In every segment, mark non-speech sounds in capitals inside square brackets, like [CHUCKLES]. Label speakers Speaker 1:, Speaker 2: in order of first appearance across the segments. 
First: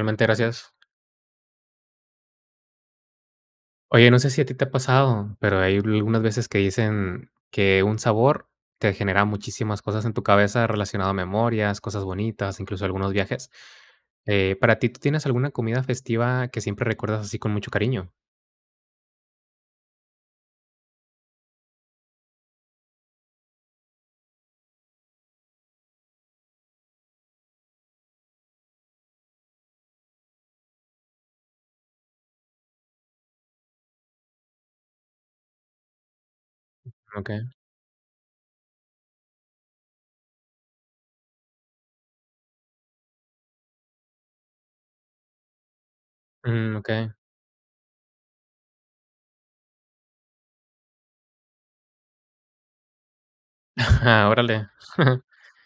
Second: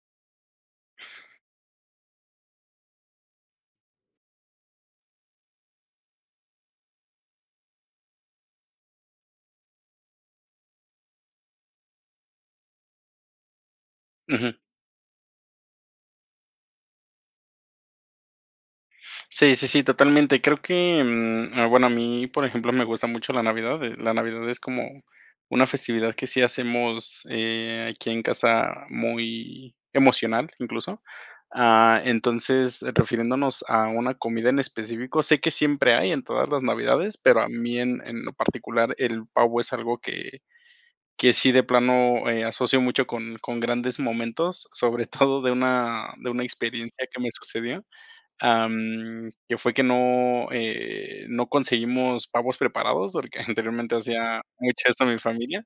Speaker 1: Realmente, gracias. Oye, no sé si a ti te ha pasado, pero hay a algunas veces que dicen, que un sabor te genera muchísimas cosas en tu cabeza relacionado a memorias, cosas bonitas, incluso algunos viajes. Eh,
Speaker 2: Ujú.
Speaker 1: para ti, ¿tú tienes alguna comida festiva que siempre recuerdas así con mucho cariño?
Speaker 2: Sí, sí, sí, totalmente. Creo que, mm, ah, bueno, a mí, por ejemplo, me gusta mucho la Navidad, eh, la Navidad es como una festividad que sí hacemos, eh, aquí en casa muy emocional, incluso. Ah, entonces, refiriéndonos a una comida en específico, sé que siempre hay en todas las Navidades, pero a
Speaker 1: Okey.
Speaker 2: mí en en lo particular el pavo es algo que que sí de plano, eh, asocio mucho con con grandes momentos, sobre [CHUCKLES] todo de una de una
Speaker 1: Mm,
Speaker 2: experiencia
Speaker 1: okey.
Speaker 2: que me sucedió, am, que fue que no, eh, no conseguimos pavos preparados, porque anteriormente
Speaker 1: [CHUCKLES]
Speaker 2: hacía
Speaker 1: Órale.
Speaker 2: mucho esto a mi
Speaker 1: [CHUCKLES]
Speaker 2: familia.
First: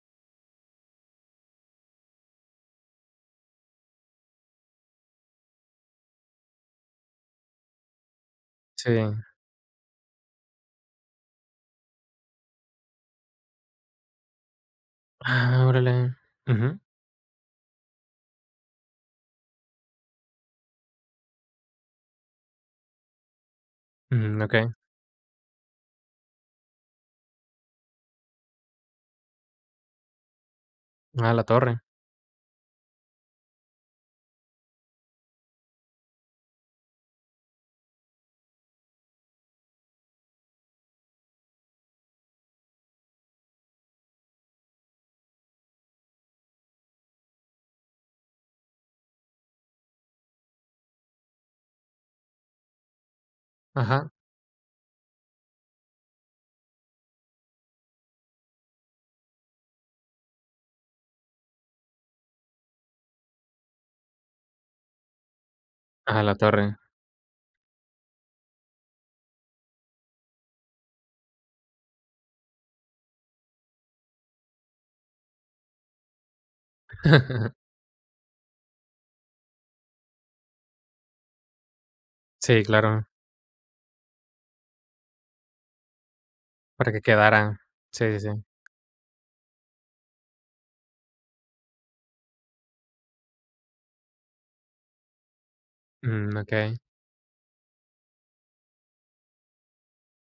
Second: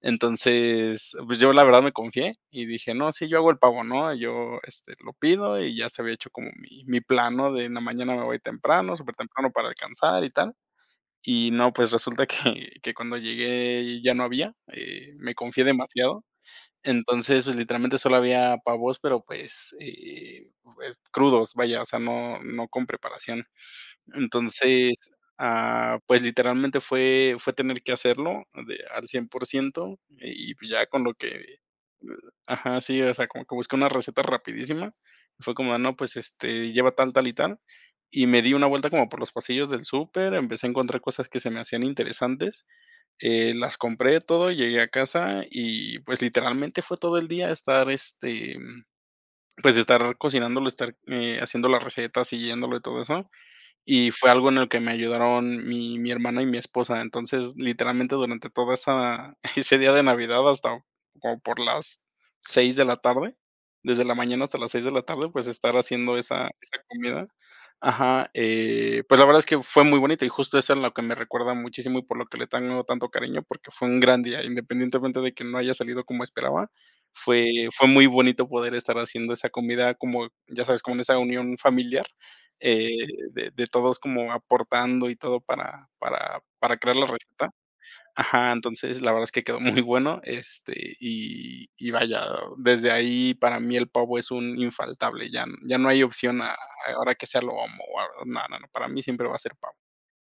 Speaker 2: Entonces, pues yo la verdad me confié, y dije: "No, sí, yo hago el pavo", ¿no?, yo, este, lo pido y ya se había hecho como mi mi plan, ¿no?, de en la mañana me voy
Speaker 1: Sí.
Speaker 2: temprano, supertemprano para alcanzar y tal. Y no, pues, resulta que que cuando llegué ya no había, eh, me confié
Speaker 1: Ah, órale,
Speaker 2: demasiado,
Speaker 1: ujú.
Speaker 2: entonces, pues, literalmente solo había pavos, pero, pues, eh, pues, crudos, vaya, o sea, no no con preparación.
Speaker 1: Ujú, okey.
Speaker 2: Entonces, ah, pues, literalmente fue fue tener que hacerlo de al 100% y, pues, ya con lo que,
Speaker 1: A la
Speaker 2: eh,
Speaker 1: torre.
Speaker 2: ajá, sí, o sea, como que busqué una receta rapidísima, fue como no, pues, este, lleva tal, tal y tal, y me di una vuelta como por los pasillos del súper, empecé a encontrar cosas que se me hacían interesantes, eh, las compré todo, llegué a casa y, pues, literalmente fue todo el día estar, este, mm, pues, estar cocinándolo, estar, eh, haciendo la receta, siguiéndolo y todo eso.
Speaker 1: Ajá.
Speaker 2: Y fue algo en el que me ayudaron mi mi hermana y mi esposa. Entonces, literalmente durante toda esa [CHUCKLES] ese día de Navidad hasta como por las 6 de la tarde, desde la mañana hasta las 6 de la tarde, pues, estar haciendo
Speaker 1: Ajá, la
Speaker 2: esa
Speaker 1: torre.
Speaker 2: esa comida. Ajá, eh, pues, la verdad es que fue muy bonito y justo eso es lo que me recuerda muchísimo, y por lo que le tengo tanto cariño, porque fue un gran día, independientemente de que no haya salido como esperaba,
Speaker 1: [LAUGHS]
Speaker 2: fue fue muy bonito poder estar haciendo esa comida como, ya sabes, con esa unión familiar,
Speaker 1: Sí,
Speaker 2: eh,
Speaker 1: claro.
Speaker 2: de de todos como aportando y todo para para para
Speaker 1: Para
Speaker 2: crear
Speaker 1: que
Speaker 2: la receta.
Speaker 1: quedara, sí, sí.
Speaker 2: Ajá, entonces, la verdad es que quedó [CHUCKLES] muy bueno, este, y y vaya, desde ahí para mí el pavo es un infaltable, ya n ya no hay
Speaker 1: Mm,
Speaker 2: opción a a
Speaker 1: okey.
Speaker 2: a ahora hay que hacerlo, lo amo o a no, no, para mí siempre va a ser pavo.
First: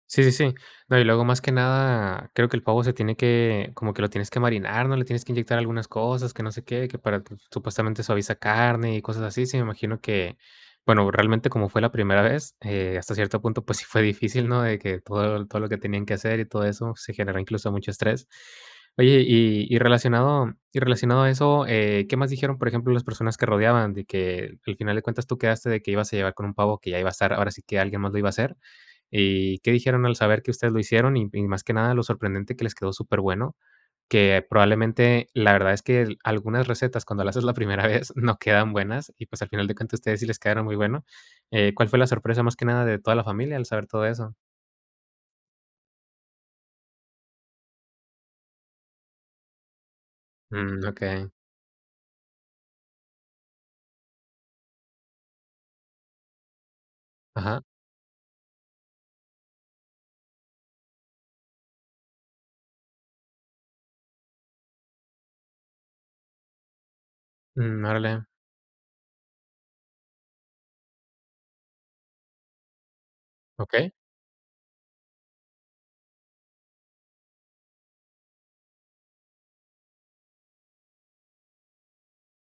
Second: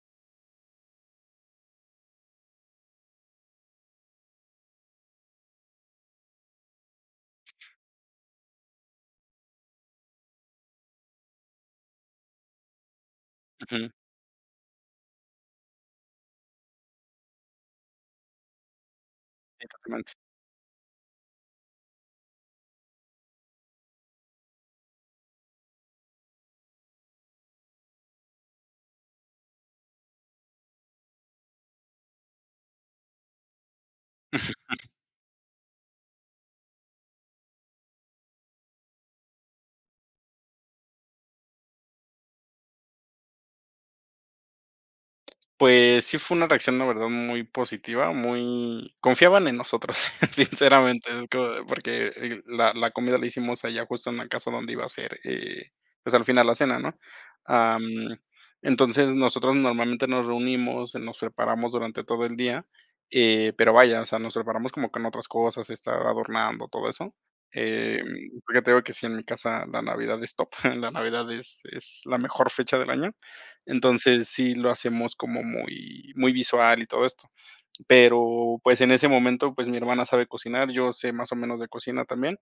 Speaker 1: Sí, sí, sí. No, y luego más que nada, creo que el pavo se tiene que, como que lo tienes que marinar, ¿no?, le tienes que inyectar algunas cosas, que no sé qué, que para t supuestamente suaviza carne y cosas así. Sí, me imagino que, bueno, realmente, como fue la primera vez, eh, hasta cierto punto, pues sí
Speaker 2: Ujú.
Speaker 1: fue difícil, ¿no?, de que todo todo lo que tenían que hacer y todo eso se generó incluso mucho estrés. Oye, y y
Speaker 2: Exactamente.
Speaker 1: relacionado y relacionado a eso, eh, ¿qué más dijeron, por ejemplo, las personas que rodeaban, de que al final de cuentas tú quedaste de que ibas a llegar con un pavo que ya iba a estar, ahora sí que alguien más lo iba a hacer? ¿Y qué dijeron al saber que ustedes lo hicieron?, y m y más que nada lo sorprendente, que les quedó superbueno. Que
Speaker 2: [CHUCKLES]
Speaker 1: probablemente, la verdad es que, algunas recetas, cuando la haces la primera vez, [CHUCKLES] no quedan buenas y pues, al final de cuentas a ustedes sí les quedaron muy bueno. Eh, ¿cuál fue la sorpresa más que nada de toda la familia al saber todo eso?
Speaker 2: Pues, sí fue una reacción la verdad, muy positiva, muy confiaban en nosotros,
Speaker 1: Mm,
Speaker 2: sinceramente. Es
Speaker 1: okey.
Speaker 2: como de porque, eh, la la comida la hicimos allá justo en la casa donde iba a ser, eh, pues, al final la cena, ¿no?,
Speaker 1: Ajá.
Speaker 2: ah, mm, entonces, nosotros normalmente nos reunimos, nos preparamos durante todo el día, eh, pero vaya, o sea, nos preparamos como que en otras cosas, estar adornando, todo eso.
Speaker 1: Mm,
Speaker 2: Em,
Speaker 1: órale.
Speaker 2: porque te digo que sí, en mi casa la Navidad es top, [CHUCKLES] la Navidad es es la mejor fecha del año.
Speaker 1: Okey.
Speaker 2: Entonces, sí, lo hacemos como muy muy visual y todo esto. Pero, pues, en ese momento, pues, mi hermana sabe cocinar, yo sé más o menos de cocina también.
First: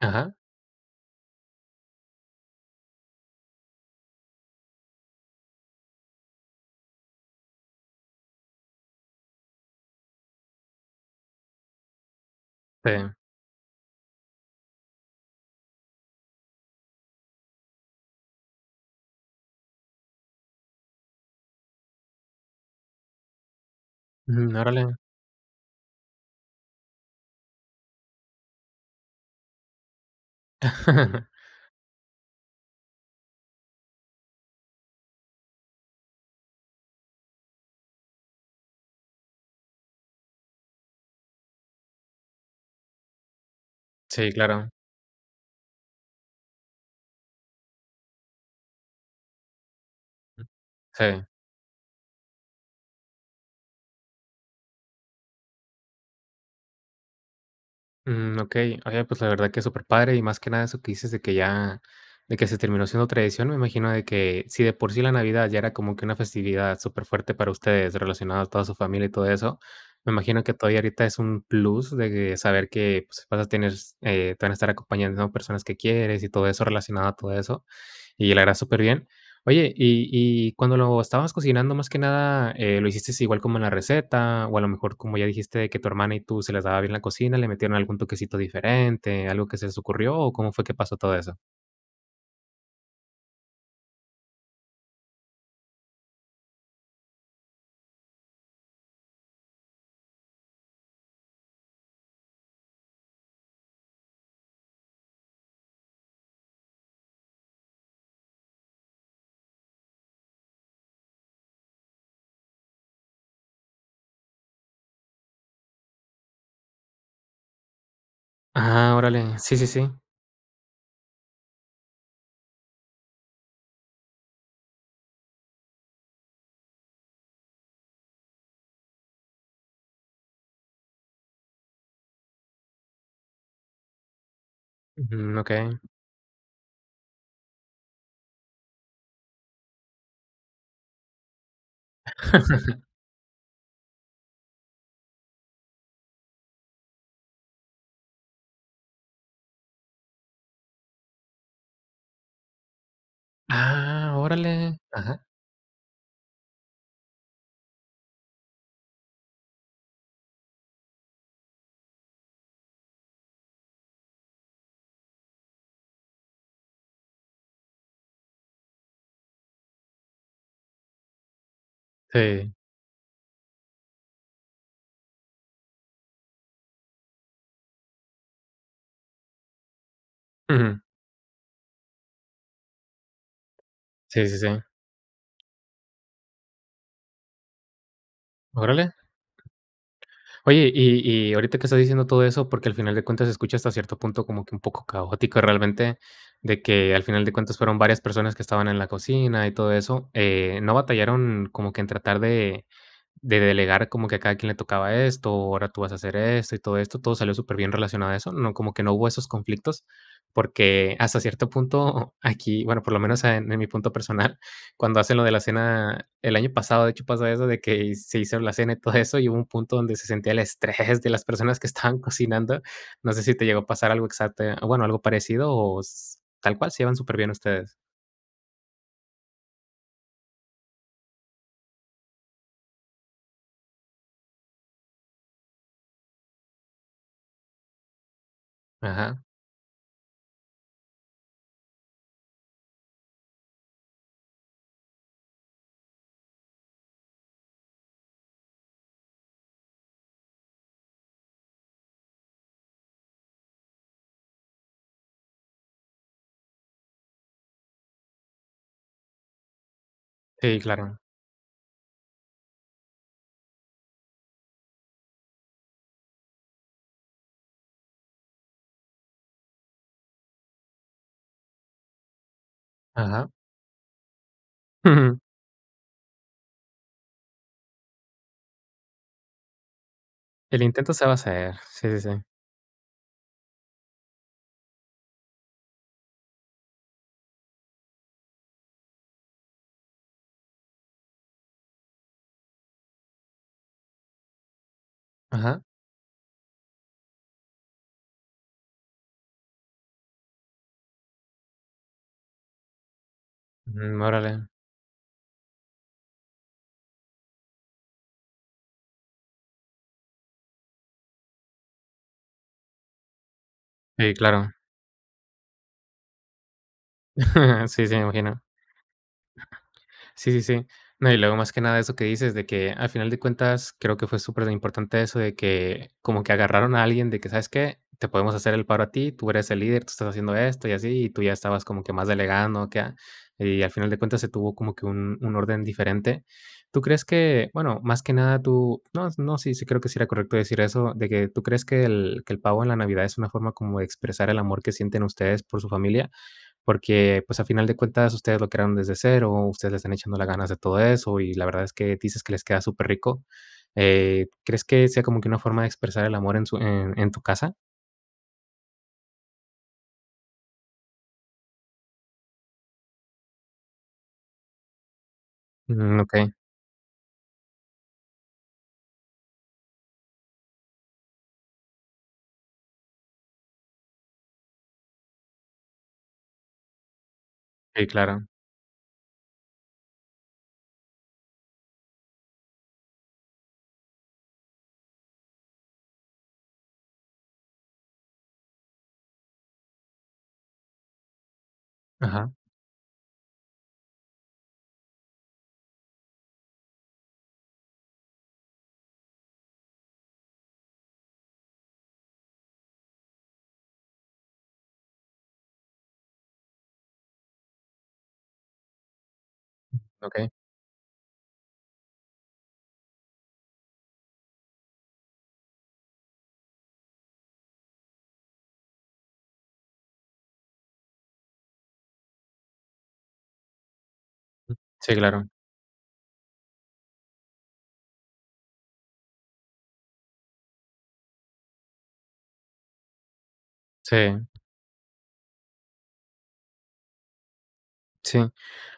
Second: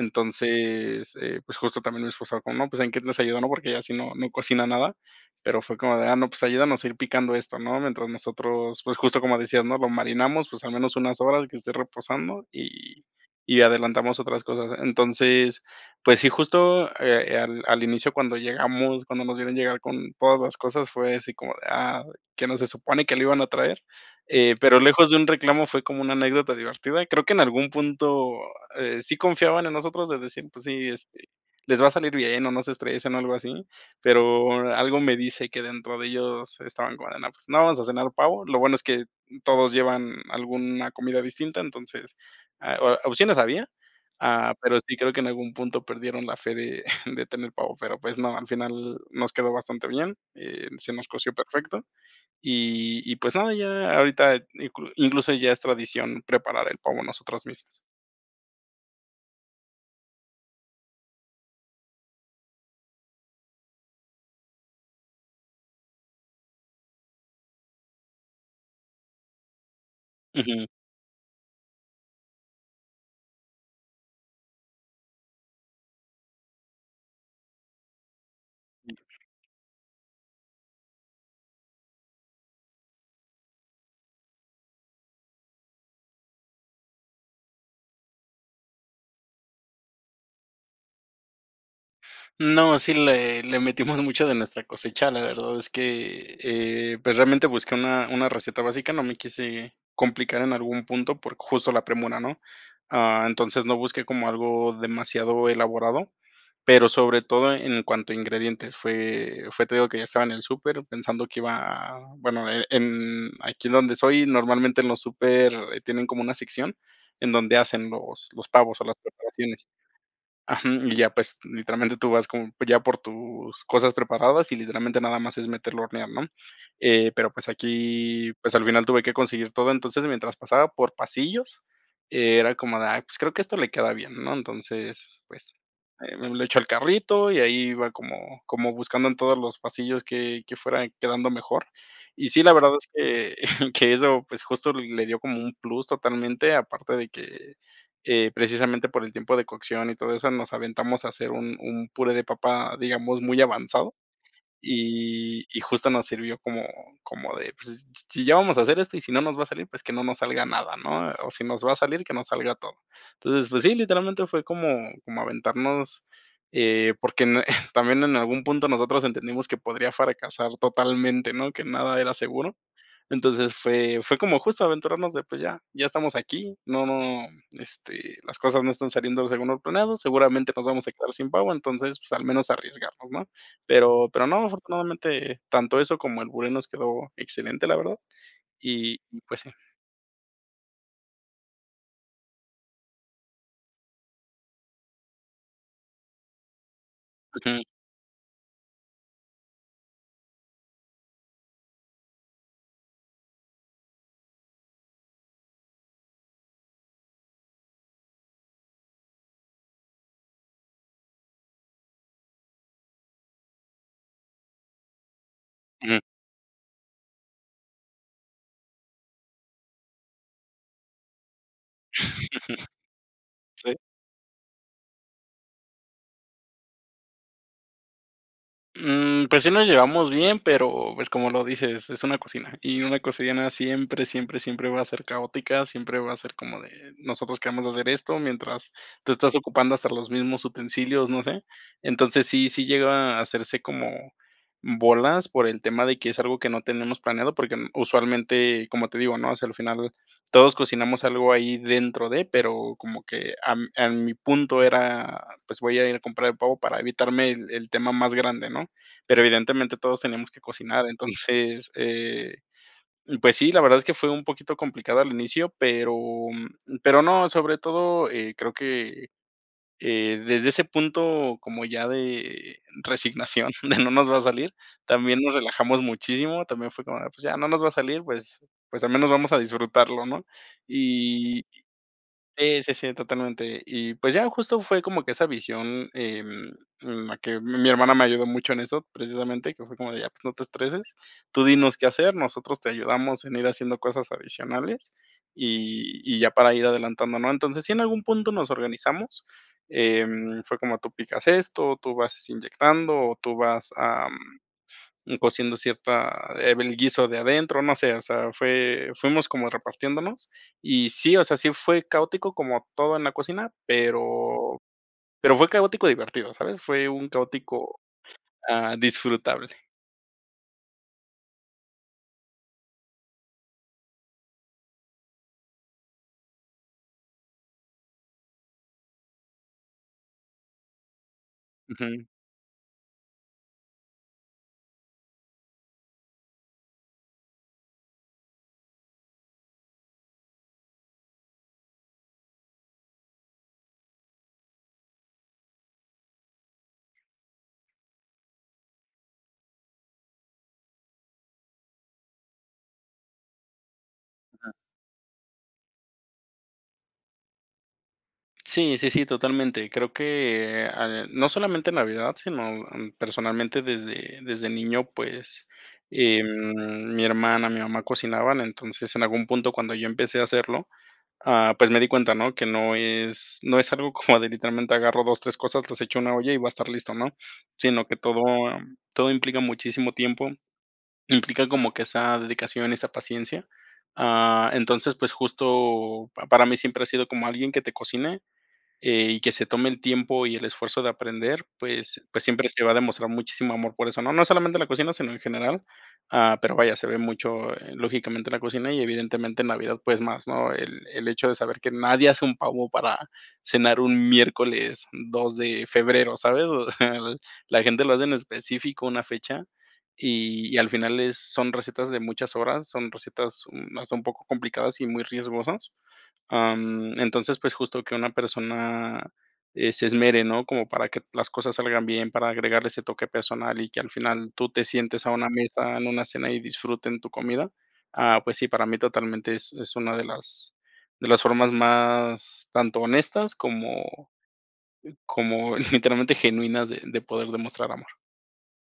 Speaker 1: Ajá.
Speaker 2: eh, pues, justo también mi esposa como no pues, en qué los ayudó, ¿no?, porque ella si no no cocina nada, pero fue como de: "Ah, no, pues, ayúdanos a ir picando esto, ¿no?, mientras nosotros", pues, justo como decías, ¿no?, lo marinamos, pues, al menos unas horas que esté reposando y
Speaker 1: Sí.
Speaker 2: y adelantamos otras cosas. Entonces, pues sí, justo, eh, al al inicio cuando llegamos, cuando nos vieron llegar con todas las cosas, fue así como de: "Ah, ¿qué no se supone que lo iban a traer?", eh,
Speaker 1: Mm,
Speaker 2: pero
Speaker 1: órale.
Speaker 2: lejos de un reclamo fue como una anécdota divertida. Creo que en algún punto, eh, sí confiaban en nosotros de decir, pues sí,
Speaker 1: [LAUGHS]
Speaker 2: este: "Les va a salir bien o no se estresen" o algo así, pero, algo me dice que dentro de ellos estaban como de no, pues no, vamos a cenar el pavo. Lo bueno es que todos llevan alguna comida distinta, entonces, ah, o opciones había.
Speaker 1: Sí,
Speaker 2: Ah,
Speaker 1: claro.
Speaker 2: pero sí creo que en algún punto perdieron la fe de [CHUCKLES] de tener pavo, pero, pues no, al final nos quedó bastante bien y se nos
Speaker 1: Sí.
Speaker 2: coció perfecto. Y y, pues nada, ya ahorita inclu incluso ya es tradición preparar el pavo nosotros mismos.
Speaker 1: Mm, okey, oye, pues la verdad que es superpadre, y más que nada eso que dices de que ya, de que se terminó siendo tradición, me imagino de que, si de por sí la Navidad ya era como que una festividad superfuerte para ustedes, relacionado a toda su familia y todo eso, me imagino que
Speaker 2: Ujú.
Speaker 1: todavía ahorita es un plus de que saber que, pues, vas a tener, s eh, te van a estar acompañando personas que quieres y todo eso relacionado a todo eso. Y la verdad, superbién. Oye, y y cuando lo estabas cocinando más que nada, eh, ¿lo hiciste igual como en la receta?, o a lo mejor, como ya dijiste, de que tu hermana y tú se la daba bien la cocina, ¿le metieron algún toquecito diferente, algo que se les ocurrió, o cómo fue que pasó todo eso?
Speaker 2: No, sí le le metimos [GIGGLES] mucho de nuestra cosecha, la verdad es que, eh, pues, realmente busqué una una receta básica, no me quise complicar en algún punto por justo la premura, ¿no?, ah, entonces, no busqué como algo demasiado elaborado, pero sobre todo e en cuanto a ingredientes. Fue fue te digo que ya estaba en el súper, pensando que iba a bueno, e en aquí donde soy, normalmente en los súper tienen como una sección, en donde hacen los los pavos o
Speaker 1: Ah,
Speaker 2: las
Speaker 1: órale, sí, sí,
Speaker 2: preparaciones.
Speaker 1: sí.
Speaker 2: Ajú, y ya, pues, literalmente tú vas con ya por tus cosas preparadas y literalmente nada más es meterlo a hornear, ¿no?, eh, pero pues, aquí, pues, al final tuve que conseguir todo, entonces, mientras pasaba por pasillos, era como de, ah, pues, creo que esto le queda bien, ¿no?, entonces,
Speaker 1: Ujú,
Speaker 2: pues,
Speaker 1: okey.
Speaker 2: eh, lo echó al carrito y ahí iba como como buscando en todos los pasillos que que fuera quedando mejor. Y sí, la verdad
Speaker 1: [LAUGHS]
Speaker 2: es que [GIGGLES] que eso, pues, justo le dio como un plus totalmente, aparte de que, eh, precisamente por el tiempo de cocción y todo eso, nos aventamos a hacer un un puré de papa, digamos, muy avanzado,
Speaker 1: ¡Ah, órale!, ajá.
Speaker 2: y y justo nos sirvió como como de, pues, s si ya vamos a hacer esto y si no nos va a salir, pues, que no nos salga nada, ¿no?, o si nos va a salir, que no salga todo. Entonces, pues sí, literalmente fue como como aventarnos, eh, porque en [GIGGLES] también en algún punto nosotros entendimos que podría fracasar totalmente, ¿no?, que nada era
Speaker 1: Sí.
Speaker 2: seguro. Entonces, fue fue como justo aventurarnos de, pues ya, ya estamos aquí, no no, este, las cosas no están saliendo según lo planeado, seguramente nos
Speaker 1: Ujú.
Speaker 2: vamos a quedar sin pavo, entonces, pues, al menos arriesgarnos, ¿no?, pero pero
Speaker 1: Sí, sí,
Speaker 2: no,
Speaker 1: sí.
Speaker 2: afortunadamente tanto eso como el puré nos quedó excelente, la verdad,
Speaker 1: Órale.
Speaker 2: y y pues sí.
Speaker 1: Oye, y y ahorita que estás diciendo todo eso, porque al final de cuentas se escucha hasta cierto punto como que un poco caótico realmente, de que, al final de cuentas
Speaker 2: Ujú.
Speaker 1: fueron varias personas que estaban en la cocina y todo eso, eh, no batallaron como que en tratar de de delegar como que a cada quien le tocaba esto, ahora tú vas a hacer esto y todo esto, todo salió superbién relacionado a eso, ¿no?, como que no hubo esos conflictos, porque hasta cierto punto aquí, bueno, por lo menos en mi punto personal, cuando hacen lo de la
Speaker 2: Ujú.
Speaker 1: cena el año pasado, de hecho, pasa eso de que, se hizo la cena y todo eso [GIGGLES] y hubo un punto donde se sentía el estrés de las personas que estaban cocinando. No sé si
Speaker 2: [LAUGHS]
Speaker 1: te llegó a
Speaker 2: Sí.
Speaker 1: pasar algo exacto, a bueno, algo parecido, o s tal cual, se llevan superbién ustedes.
Speaker 2: Mm, pues sí nos llevamos bien, pero, pues, como lo dices, es una cocina, y una cocina siempre, siempre, siempre va a ser caótica, siempre va a ser como de nosotros queremos hacer esto, mientras, tú
Speaker 1: Ajá.
Speaker 2: estás ocupando hasta los mismos utensilios, no sé. Entonces, sí, sí llega a hacerse como bolas por el tema de que es algo que no tenemos planeado, porque usualmente, como te digo, ¿no?, o sea, al final todos cocinamos algo ahí dentro de, pero, como que am, a mi punto era, pues, voy a ir a comprar el pavo para evitarme el el tema más grande, ¿no?, pero evidentemente todos tenemos que
Speaker 1: Sí,
Speaker 2: cocinar.
Speaker 1: claro.
Speaker 2: [GIGGLES] Entonces, eh, uh, pues sí, la verdad es que fue un poquito complicado al inicio, pero pero no, sobre todo, eh, creo que, eh, desde ese punto como ya de
Speaker 1: Ajá.
Speaker 2: resignación, [GIGGLES] de no nos va a salir,
Speaker 1: Ujú.
Speaker 2: también nos relajamos muchísimo, también fue como de, pues ya no nos va a salir, pues pues al menos vamos a disfrutarlo, ¿no?,
Speaker 1: El intento se va a
Speaker 2: y
Speaker 1: hacer, sí, sí, sí.
Speaker 2: y sí, sí, totalmente. Y, pues ya, justo fue como que esa visión, em, la que mi hermana me ayudó mucho en eso, precisamente que fue como de ya, pues, no te estreses, tú dinos qué hacer, nosotros te ayudamos en ir haciendo cosas adicionales,
Speaker 1: Ajá.
Speaker 2: y y ya para ir adelantando, ¿no?, entonces, si en algún punto nos organizamos, em, fue como tú picas esto, tú vas inyectando o tú vas,
Speaker 1: Mm,
Speaker 2: am,
Speaker 1: órale.
Speaker 2: un cociendo cierta eh, del guiso de adentro, no sé, o sea, fue fuimos como repartiéndonos, y sí, o sea, sí fue caótico como todo en la cocina,
Speaker 1: Sí, claro.
Speaker 2: pero pero fue caótico divertido, ¿sabes?, fue un
Speaker 1: [CHUCKLES]
Speaker 2: caótico,
Speaker 1: Sí, sí, me imagino.
Speaker 2: ah, disfrutable.
Speaker 1: Sí, sí, sí. No, y luego, más que nada, eso que dices, de que, al final de cuentas, creo que fue superimportante eso de que, como que agarraron a alguien de que, ¿sabes qué?, te podemos hacer el paro a ti, tú eres el líder, tú estás haciendo esto y así, y tú ya estabas como que
Speaker 2: Ujú.
Speaker 1: más delegando, o ¿qué?, ah. Y al final de cuentas, se tuvo como que un un orden diferente. Tú crees que, bueno, más que nada tú, no, no, sí, sí creo que sí era correcto decir eso, de que, ¿tú crees que el que el pavo en la Navidad es una forma como de expresar el amor que sienten ustedes por su familia?, porque, pues, a final de cuentas ustedes lo crearon desde cero, ustedes le están echando las ganas de todo eso, y la verdad es que, dices que les queda superrico. Eh,
Speaker 2: Ajá.
Speaker 1: ¿crees que sea como que una forma de expresar el amor en su en en tu casa?
Speaker 2: Sí, sí, sí, totalmente. Creo que, eh, ah, no solamente Navidad, sino, am, personalmente desde desde niño, pues,
Speaker 1: Mm, okey.
Speaker 2: em, mi hermana, mi mamá cocinaban, entonces, en algún punto cuando yo empecé a hacerlo, ah, pues me di cuenta, ¿no?, que no es no es algo como [GIGGLES] de literalmente agarro 2, 3 cosas, las echo una olla y va a estar listo, ¿no?, sino
Speaker 1: Sí,
Speaker 2: que
Speaker 1: claro.
Speaker 2: todo, am, todo implica muchísimo tiempo, implica como que esa dedicación y esa paciencia. Ah, entonces, pues justo, para mí siempre ha sido como alguien que te cocine, eh, y que se tome el tiempo y el esfuerzo de aprender, pues, pues
Speaker 1: Ajá.
Speaker 2: siempre se va a demostrar muchísimo amor por eso, no, no solamente en la cocina, sino en general, ah, pero vaya, se ve mucho, eh, lógicamente en la cocina y evidentemente en Navidad, pues, más, ¿no?, el el hecho de saber que nadie hace un pavo para cenar un miércoles 2 de febrero, ¿sabes?, [GIGGLES] la gente lo hace en específico una fecha,
Speaker 1: Okey.
Speaker 2: y y al final es son recetas de muchas horas, son recetas, uh, no sé, un poco complicadas y muy riesgosas. Ah, mm, entonces, pues justo que una persona, eh, se esmere, ¿no?, como para que las cosas salgan bien, para agregarle ese toque personal y que al final tú te
Speaker 1: Sí,
Speaker 2: sientes a
Speaker 1: claro.
Speaker 2: una mesa, en una cena y disfruten tu comida. Ah, pues sí, para mí totalmente es es una de las de las formas más tanto honestas, como
Speaker 1: Sí.
Speaker 2: como [GIGGLES] literalmente genuinas de de poder demostrar amor.
Speaker 1: Sí.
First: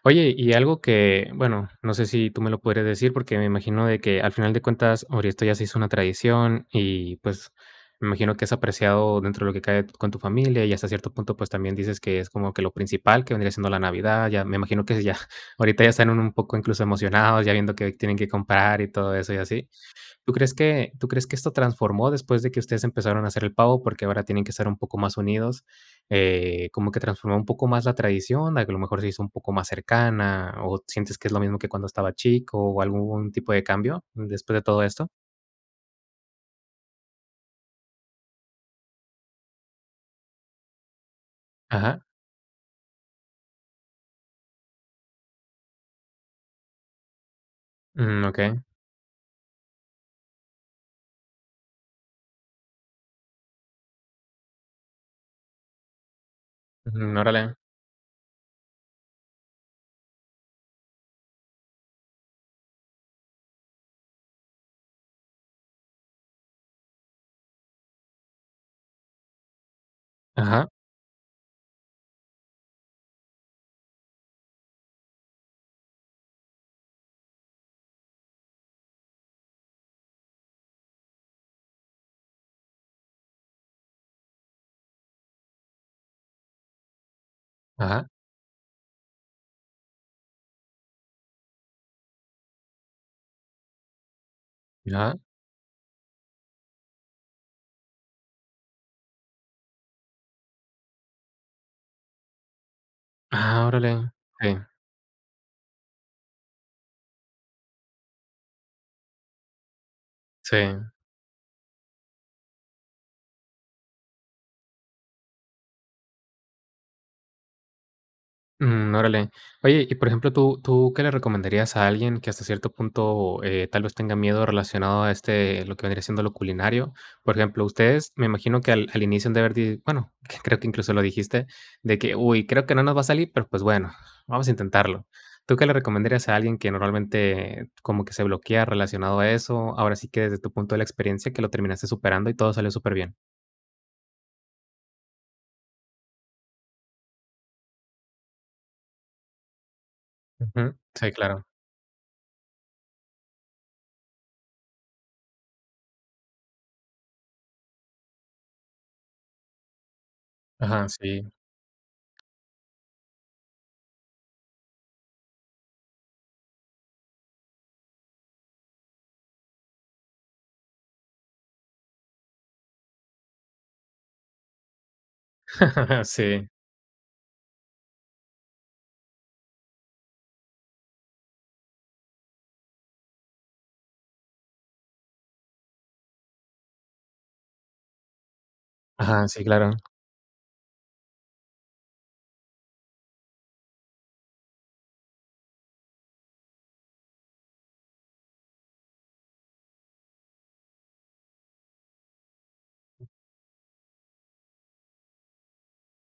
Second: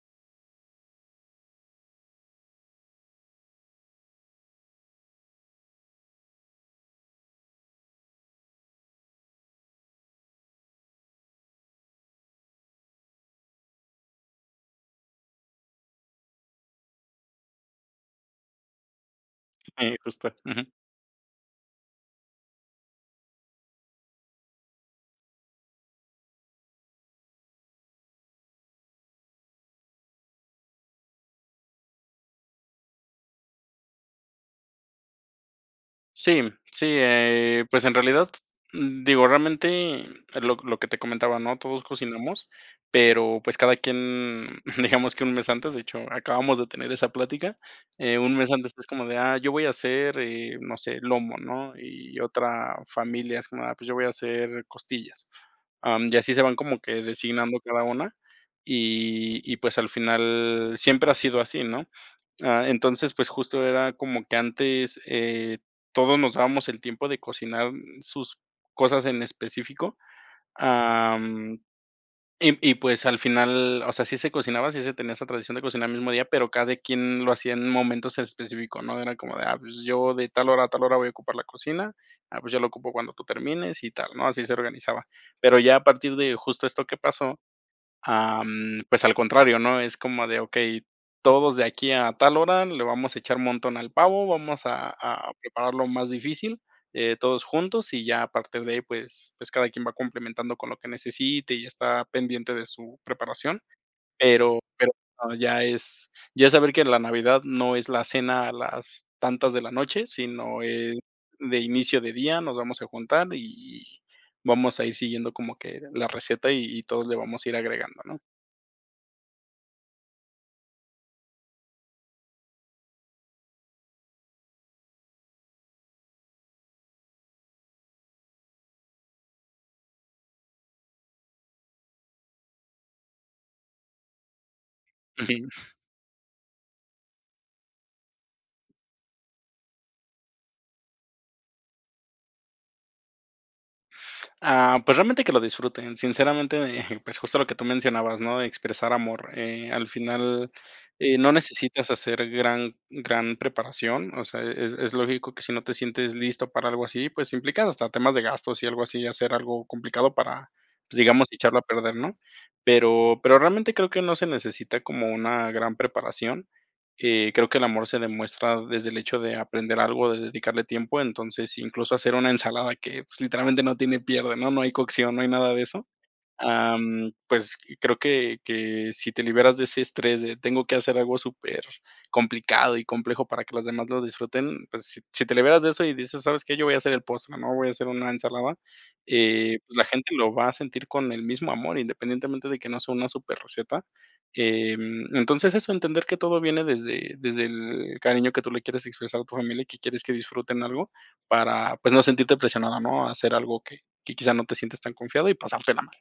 Speaker 1: Oye, y algo que, bueno, no sé si tú me lo podrías decir, porque me imagino de que al final de cuentas, ahora esto ya se hizo una tradición y, pues, me imagino que es apreciado dentro de lo que cabe con tu familia, y hasta cierto punto, pues, también dices que es como que lo principal, que vendría siendo la Navidad, ya me imagino que ya [GIGGLES] ahorita ya están un poco incluso emocionados, ya viendo que tienen que comprar y todo eso y así,
Speaker 2: Eh,
Speaker 1: ¿tú
Speaker 2: justo,
Speaker 1: crees
Speaker 2: ujú.
Speaker 1: que tú crees que esto transformó después de que ustedes empezaron a hacer el pavo?, porque ahora tienen que estar un poco más unidos, eh, como que transformó un poco más la tradición, a que a lo mejor se hizo un poco más cercana, o sientes que es lo mismo que cuando estaba chico, o ¿algún tipo de cambio, después de todo esto?
Speaker 2: Sí, sí, eh, pues, en realidad, digo, realmente, lo lo que te comentaba, ¿no?, todos
Speaker 1: Ajá.
Speaker 2: cocinamos, pero, pues, cada quien, digamos que un mes antes, de hecho, acabamos de tener esa plática, eh,
Speaker 1: Mm,
Speaker 2: un mes
Speaker 1: okey.
Speaker 2: antes es como de: "Ah, yo voy a hacer, eh, no sé, lomo", ¿no?, y otra familia, es como: "Ah, pues, yo voy a hacer costillas". Ah, mm, y así se van como que
Speaker 1: Ujú, órale.
Speaker 2: designando cada una, y y, pues, al final siempre ha sido así, ¿no?, ah, entonces, pues, justo era como que antes, eh, todos nos dábamos el tiempo de cocinar sus cosas en específico.
Speaker 1: Ajá.
Speaker 2: Ah, mm, y y pues, al final, o sea, sí se cocinaba, sí se tenía esa tradición de cocinar el mismo día, pero cada quien lo hacía en momentos en específico, ¿no?, era como de: "Ah, pues, yo de tal hora a tal hora voy a ocupar la cocina", "Ah, pues, yo lo ocupo cuando tú termines", y tal, ¿no?, así se organizaba. Pero ya a partir de justo esto que pasó,
Speaker 1: Ajá.
Speaker 2: ah, mm, pues al contrario, ¿no?, es como de okey, todos de aquí a tal hora le vamos a echar montón al pavo, vamos a
Speaker 1: Ajá.
Speaker 2: a preparar lo más difícil, eh, todos juntos, y ya a parte de ahí, pues, pues cada quien va complementando con lo que necesite y está pendiente de su preparación,
Speaker 1: Ah, órale,
Speaker 2: pero
Speaker 1: okey.
Speaker 2: pero ya es ya es saber que la Navidad no es la cena a las tantas de la noche,
Speaker 1: Sí.
Speaker 2: sino, eh, de inicio de día, nos vamos a juntar y y vamos a ir siguiendo como que la receta y y todos le vamos a ir agregando, ¿no?
Speaker 1: Mm, órale. Oye, y por ejemplo, ¿tú tú qué le recomendarías a alguien que hasta cierto punto, eh, tal vez, tenga miedo relacionado a este lo que vendría siendo lo culinario? Por ejemplo, ustedes, me imagino que al al inicio han de haber, di bueno, creo que incluso lo dijiste, de que, uy, creo que no nos va a salir, pero, pues bueno, vamos a intentarlo, ¿tú qué
Speaker 2: [UNINTELLIGIBLE]
Speaker 1: le recomendarías a alguien que normalmente, como que se bloquea relacionado a eso?, ahora sí que desde tu punto de la experiencia, que lo terminaste superando y todo salió superbién.
Speaker 2: Ah, pues realmente que lo disfruten, sinceramente, eh, [GIGGLES] pues, justo lo que tú mencionabas, ¿no?, de expresar amor. Eh, al final,
Speaker 1: Ujú. Sí,
Speaker 2: eh, no
Speaker 1: claro.
Speaker 2: necesitas hacer gran gran preparación, o sea, es es lógico que si no te sientes listo para algo así, pues, implicado hasta temas de gastos y algo así, hacer algo complicado para
Speaker 1: Ajá.
Speaker 2: pues,
Speaker 1: Sí.
Speaker 2: digamos echarlo a perder, ¿no?, pero pero realmente creo que no se necesita como una gran preparación. Eh, creo que el amor se demuestra desde el hecho de aprender algo, de dedicarle tiempo, entonces, incluso hacer una ensalada que, pues, literalmente no tiene pierde, ¿no?, no hay cocción, no hay nada de eso.
Speaker 1: [LAUGHS] Sí.
Speaker 2: Ah, mm pues, creo que que si te liberas de ese estrés de tengo que hacer algo supercomplicado y complejo para que los demás lo disfruten, pues, si te liberas de eso y dices, ¿sabes qué?, yo voy a hacer el postre, ¿no?, voy a hacer una ensalada,
Speaker 1: Ajá. Sí,
Speaker 2: eh,
Speaker 1: claro.
Speaker 2: pues, la gente lo va a sentir con el mismo amor, independientemente de que no sea una superreceta. Em, entonces, eso entender que todo viene desde desde el cariño que tú le quieres expresar a tu familia, y que quieres que disfruten algo para, pues, no sentirte presionado, ¿no?, a hacer algo que que quizás no te sientes tan confiado y pasártela mal.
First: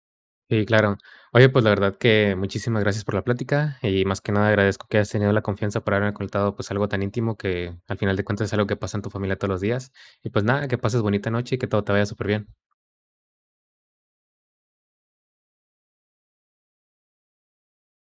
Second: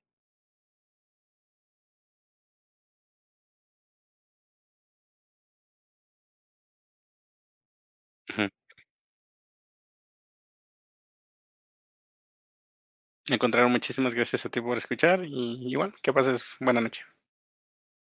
Speaker 1: Si, claro. Oye, pues, la verdad que muchísimas gracias por la plática y, más que nada, agradezco que hayas tenido la confianza para haberme contado, pues, algo tan íntimo que, al final de cuentas,
Speaker 2: Ujú.
Speaker 1: es algo que pasa en tu familia todos los días. Y, pues, nada, que pases bonita noche y que todo te vaya superbién.
Speaker 2: Al contrario, muchísimas gracias a ti por escuchar, y y, bueno, que pases buena noche.